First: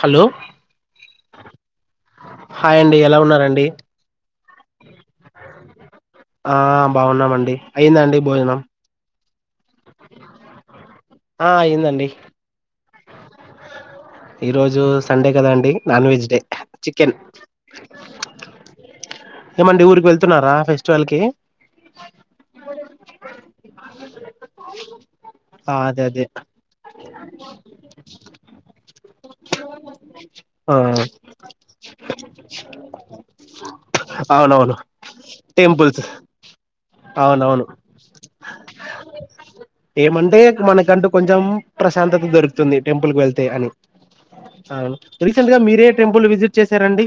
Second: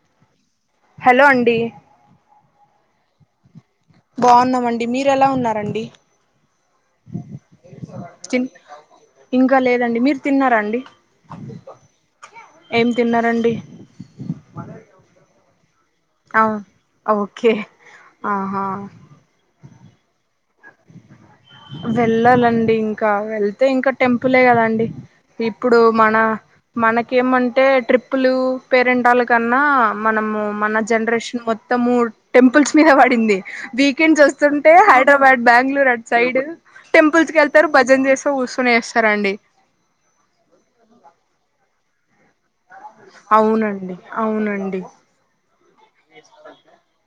Hello hello అండి hi అండి ఎలా ఉన్నారండి బాగున్నామండి మీరు ఎలా ఉన్నారండి ఆహ్ బాగున్నామండి అయిందండి తిన్ భోజనం ఇంకా లేదండి మీరు తిన్నారాండి ఆహ్ అయ్యిందండి ఏం తిన్నారండి ఈ రోజు సండే కదా అండి నాన్ వెజ్ డే అవును చికెన్ ఓకే ఆహా ఏమండి ఊరికి వెళ్తున్నారా ఫెస్టివల్ కి వెళ్ళాలండి ఇంకా వెళ్తే ఇంకా టెంపులే కదాండి ఆ ఇప్పుడు అదే మన అదే మనకేమంటే ట్రిప్పులు పేరెంటాల కన్నా మనము ఆ మన జనరేషన్ మొత్ త్తము టెంపుల్స్ మీద పడింది వీకెండ్స్ వస్తుంటే అవునవును హైదరాబాద్ బెంగళూరు టెంపుల్స్ అటు సైడ్ టెంపుల్స్ కి అవునవును వెళ్తారు భజన చేస్తా కూర్చొని వేస్తారండి ఏమంటే మనకంటూ కొంచెం ప్రశాంతత దొరుకు తుంది టెంపుల్ కి వెళ్తే అని అవునండి అవునండి ఆహ్ రీసెంట్ గా మీ రే టెంపుల్ విజిట్ చేశారండి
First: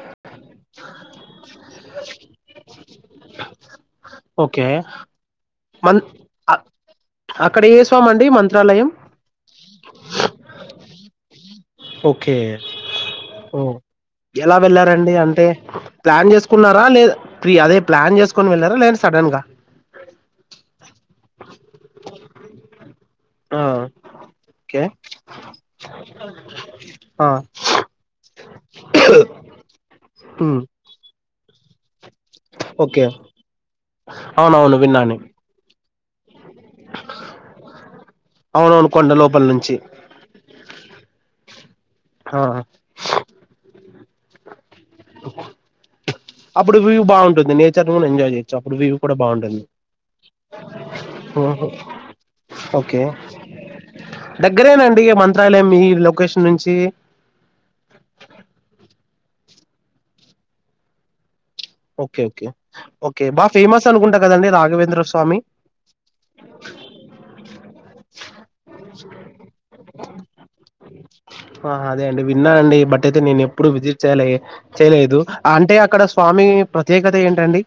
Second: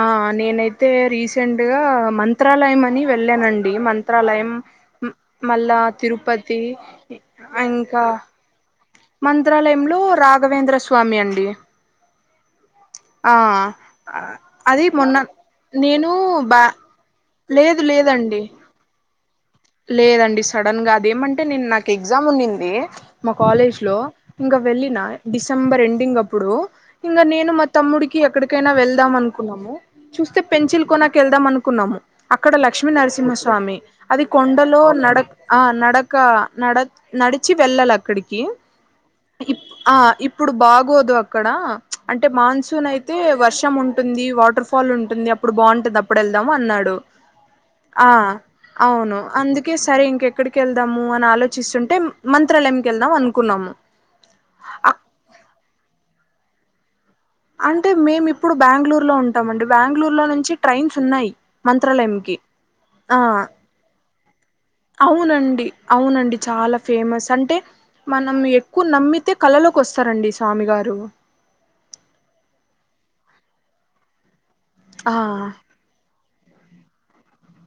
ఆ నేనైతే అయితే రీసెంట్ గా మంత్రాలయం అని వెళ్ళానండి మంత్రాలయం ఓకే మ అలా మన్ తిరుపతి అ- అక్కడ ఏ ఇంకా స్వామి అండి మంత్రాలయం మంత్రాలయంలో రాఘవేంద్ర స్వామి అండి ఓకే ఆ ఓ ఆ, ఎలా అది వెళ్లారండి మొన్న అంటే నేను ప్లాన్ బా చేసుకున్నారా లేద ఫీ అదే లేదు ప్లా ప్లాన్ లేదండి చేసుకోని వెళ్లరా లేేద సడన్ గా లేదండి సడన్ గా అదేమంటే నేను నాకు ఎగ్జామ్ ఉన్నింది మా ఆ కాలేజ్ లో ఇంకా ఓకే వెళ్ళిన డిసెంబర్ ఎండింగ్ అప్పుడు ఇంకా ఆ నేను మా తమ్ముడికి ఎక్కడికి అయిన వెల్దామ్ అనుకున్నాము చుస్తే హ్మ్ పెంచిల్ కోనాక్ కెళ్దాం అనుకున్నాము అక్కడ లక్ష్మీ ఓకే నరసింహస్వామి అది అవునవును కొండలో విన్నాను నడక్ ఆహ్ నడక నడక్ నడిచి వెళ్ళాలి అక్కడికి అవునవును కొండ లోపల ఇప్ నుంచి ఆ ఇప్పుడు బాగోదు అక్ అక్కడ అంటే ఆ మాన్సూన్ అయితే వర్షం ఉంటుంది వాటర్ ఫ ఫల్ ఉంటుంది అప్పుడు బాగుంటది అప్పుడు వెళ్దాం అప్పుడు అన్నాడు వ్యూ బాగుంటుంది నేచర్ కూడా ఆ ఎంజాయ్ చేయొచ్చు అప్పుడు వ్యూ కూడా అవును బాగుంటుంది అందుకే సరే ఇంకెక్కడికి వెళ్దాము అని ఓహో ఆలోచిస్తుంటే మంత్రాలయంకి ఓకే వెళ్దాం అనుకున్నాము అక్ దగ్గరేనండి మంత్రాలయం మీ లొకేషన్ నుంచి అంటే మేము ఇప్పుడు బెంగళూరులో ఉంటాము అండి బెంగళూరులో నుంచి ట్రైన్స్ ఉన్నాయి. ఓకే మంత్రాలయంకి ఓకే ఆ ఓకే బా ఫేమస్ అనుకుంటా కదండి రా అవునండి అవునండి చాలా ఫేమస్ అంటే మనం ఎక్కువ నమ్మితే కళలోకి వస్తారండి స్వామి గారు ఆహ్ అదే అండి విన్నాన అయితే నేను ఎప్పుడు విజిట్ చేయలే ఆ చేయలేదు అంటే అక్కడ స్వామి ప్రత్యేకత ఏంటండి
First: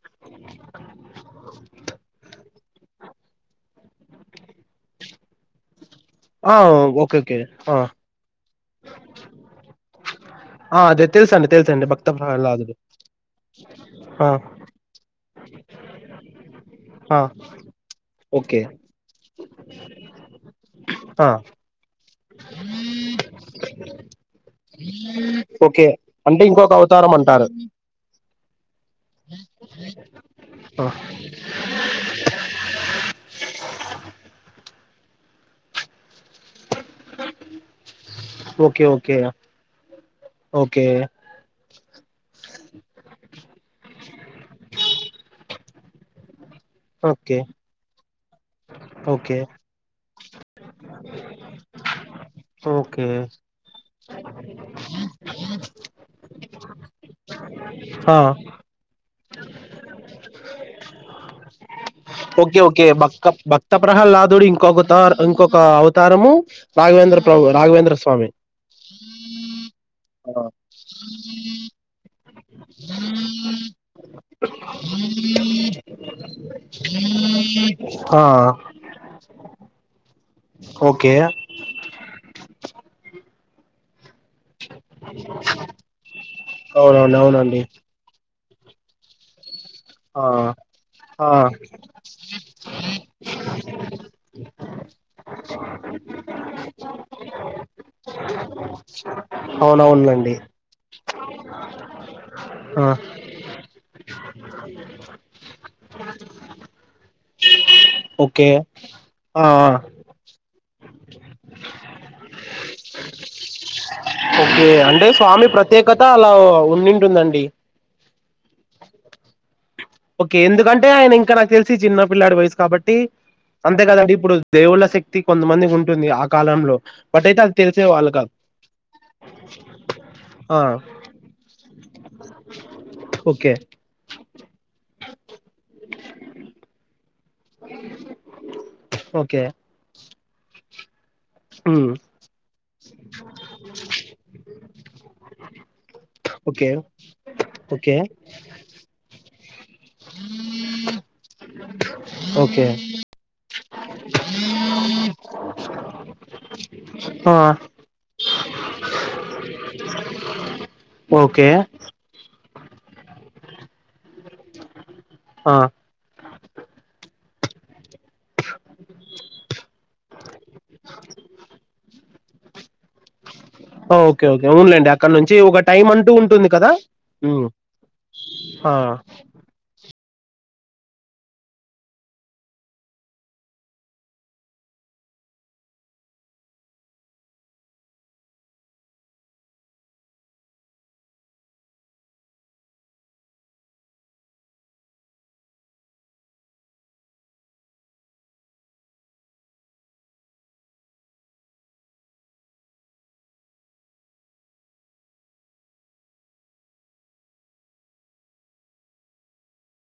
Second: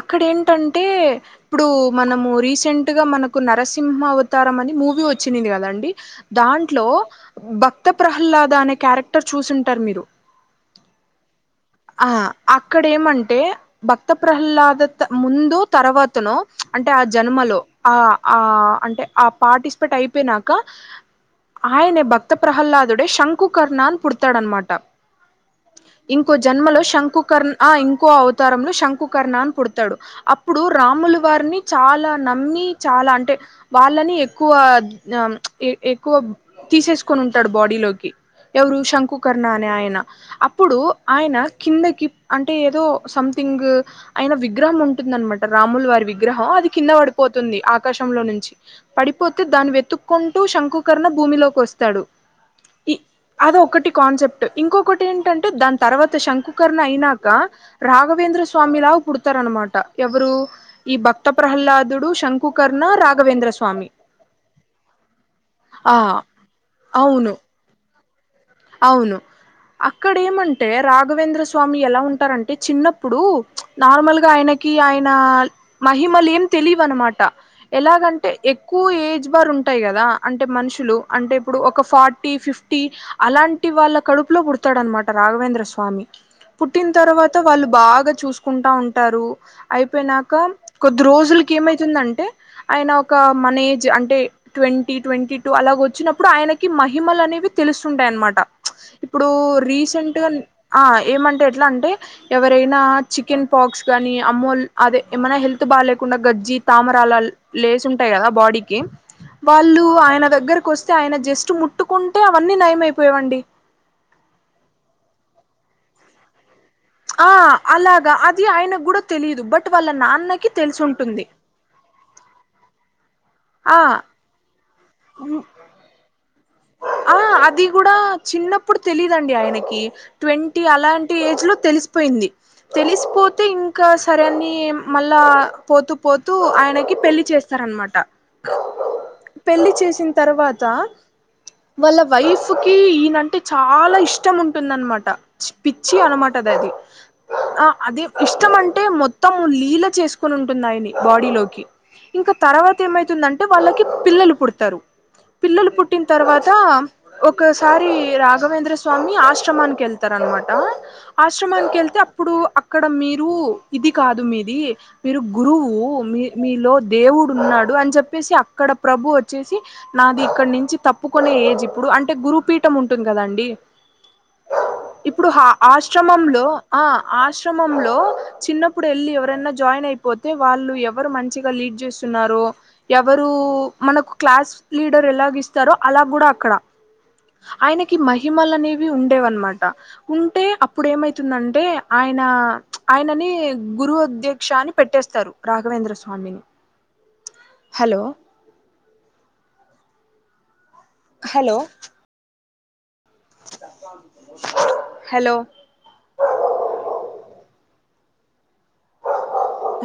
అక్కడ ఏంటంటే ఇప్పుడు మనము రీసె సెంట్ గా మనకు నరసింహ అవతారం అని మూవీ వచ్చినింది కదండి ఆ దాంట్లో ఓకే ఓకే ఆ భక్త ప్రహ్లాద అనే క్యారెక్టర్ చూసింటారు మీరు ఆ అదే తెలుస్ అన్ ఆ అక్కడ ఏమంటే భక్త ఆ ప్రహ్లాద త ముందు తర్వాతను అంటే ఆ జన్మలో ఆ ఆ ఓకే అంటే ఆ పార్టిసిపేట్ అయిపోయినాక ఆ ఆయనే భక్త ప్రహ్లాదుడే శంకుకర్ణ అన్ పుడతాడనమాట ఓకే ఇం ఇంకో అంటే ఇంకొక జన్మలో అవతారం అంటారు శంకుకర్ణ అ ఇంకో అవతారంలో శంకుకర్ణ అని పుడతాడు అప్పుడు ఆ రాములు వారిని చాలా నమ్మి చాలా అంటే వాళ్ళని ఎక్కువ ఆ ఎ ఎక్కువ తీసేసుకొని ఉంటాడు బాడీలోకి ఎవరు ఓకే ఓకే శంకుకర్ణ అనే ఆయన అప్పుడు ఓకే ఆయన కిందకి అంటే ఏదో సంథింగ్ అయిన విగ్రహం ఉంటుందనమాట రాముల వారి విగ్రహం అది కింద ఓకే పడిపోతుంది ఆకాశంలో నుంచి ఓకే పడిపోతే దాన్ని వెతుక్కుంటూ శంకుకర్ణ భూమిలోకి వ స్తాడు ఓకే అది ఒకటి కాన్సెప్ట్ ఇంకొకటి ఏంటంటే ద తర్వాత శంకుకర్ణ అయినాక ఆ రాఘవేంద్ర స్వామిలా పుడతా నమాట ఎవరు ఈ భక్త ప్ర దుడు శం ఓకే ఓకే భక్త భక్త ప్రహలాదుడు ఇంకొక ఇంకొక ఆ అవతారము రాఘవేంద్ర ప్ర అవును రాఘవేంద్ర సు అవును హ అక్కడ ఏమంటే రాఘవేంద్ర స్వామి ఎలా ఉంటారంటే చిన్నప్పుడు నార్మల్ గా ఆయనకి కి ఆయన మహిమలు ఏం తెలియ ఇవ అనమాట ఆ ఎలాగంటే ఎక్కువ ఏజ్ బారు ఉంటాయి గదా అంటే మనుషులు ఓకే అంటే ఇప్పుడు ఒక ఫార్టీ ఫిఫ్టీ అలాంటి వాళ్ళ కడుపు లో పుడతాడనమాట రాఘవేంద్ర స్వామి పుట్టిన అవునవును తర్వాత అవునండి వాళ్లు బాగ చూ కుంటా ఉంటారు ఆ అయిపోయినాక కొద్ది ఆ రోజులకి ఏమైతుందంటే ఆయన ఓక మన ఏజ్ అంటే ట్వంటీ ట్వంటీ టూ అలాగ వచ్చినప్పుడు ఆయనకి మహిమలు అనేవి తెలుసు కుంటాయినమాట ఇప్పుడు రీసెంట్ గా అవునవునులేండి ఏమంటే ఎట్లా అంటే ఎవరైనా ఆ చికెన్ పాక్స్ గానీ అమ్మోళ్లు అదే ఏమైనా హెల్త్ బాగా లేకుండా గజ్జి తామరా అల లేసుంటాయి గదా ఓకే బాడీకి ఆ ఆ వాళ్ళు ఆయన దగ్గర కొస్తే ఆయన జస్ట్ ముట్టుకుంటే అవన్నీ నయమైపోయేవండి. ఓకే అంటే స్వామి ప్రత్యేకత అలా ఉ ఆ అలాగా అది ఆయనకు కూడా తెలిదు బట్ వాళ్ళ ఓకే నాన్నకి ఎందుకంటే ఆయన తెలిసుంటుంది ఇంకా నాకు తెలిసి చిన్న పిల్లాడి వయసు కాబట్టి ఆ అంతే కదండి ఇప్పుడు దేవుళ్ళ శక్తి కొంతమందికి ఉంటుంది ఆ కాలంలో ఆ బట్ అయితే అది తెలిసే కూడా వాళ్ళు కాదు చిన్నప్పుడు తెలిదండి ఆయనకి ఆ ట్వంటీ అలాంటి ఏజ్ లో తెలిసిపోయింది. తెలిసిపోతే ఓకే ఇంకా సరేని మళ్ళా పోతూ పోతూ ఆయనకి పెళ్ళి చె సర్మాట ఓకే పెళ్లిి చేసిన తర్వాత ఉమ్ వాళ్ళ వైఫ్ కి ఈయనంటే చాలా ఇష్టం ఉంటుందనమాట పిచ్చి అనుమా ఓకే అది ఓకే అది ఇష్టం అంటే మొత్తం లీల చేసుకుని ఉంటుంది ఆయని బాడీ లోకి ఇంకా ఓకే తర్వాత ఏమైతుందంటే వాళ్ళకి పిల్లలు పుడతారు పిల్లలు పుట్ పుట్టిన తర్వాత ఆ ఒకసారి రాఘవేంద్ర స్వామి ఆశ్రమానికి వెళ్తారనమాట ఓకే ఆశ్రమానికి వెళ్తే అప్పుడు అక్కడ మీరు ఇది కాదు మీది మీరు ఆ గురువు మీ మీలో దేవుడు ఉన్నాడు అని చెప్ చెప్పేసి అక్కడ ప్రభువు వచ్చేసి నాది ఇక్కడ నుంచి తప్పుకునే ఏజ్ ఇప్పుడు అంటే గురుపీఠం ఉంటుంది కదండి కా గౌన్లేండి. ఇప్పుడు హ ఆశ్రమంలో ఆ ఉమ్ ఆశ్రమంలో ఆ చిన్నప్పుడు వెళ్ళి ఎవరన్నా జాయిన్ అయ్ అయిపోతే వాళ్ళు ఎవరు మంచిగా లీడ్ చేస్తున్నారో ఎవరు మనకు క్లాస్ లీ డర్ ఎలాగ ఇస్తారో అలా గూడా అక్కడ ఆయనకి మహిమలు అనేవి ఉండేవనమాట ఉంటే అప్పుడు ఏమైతుందంటే ఆయన ఆయన ఆయనని గురువధ్యక్ష అని పెట్టేస్తారు రాఘవేంద్ర స్వామిని అ హలో హలో హలో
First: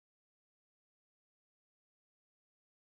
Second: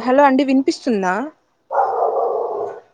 హలో అండి వినిపిస్తుందా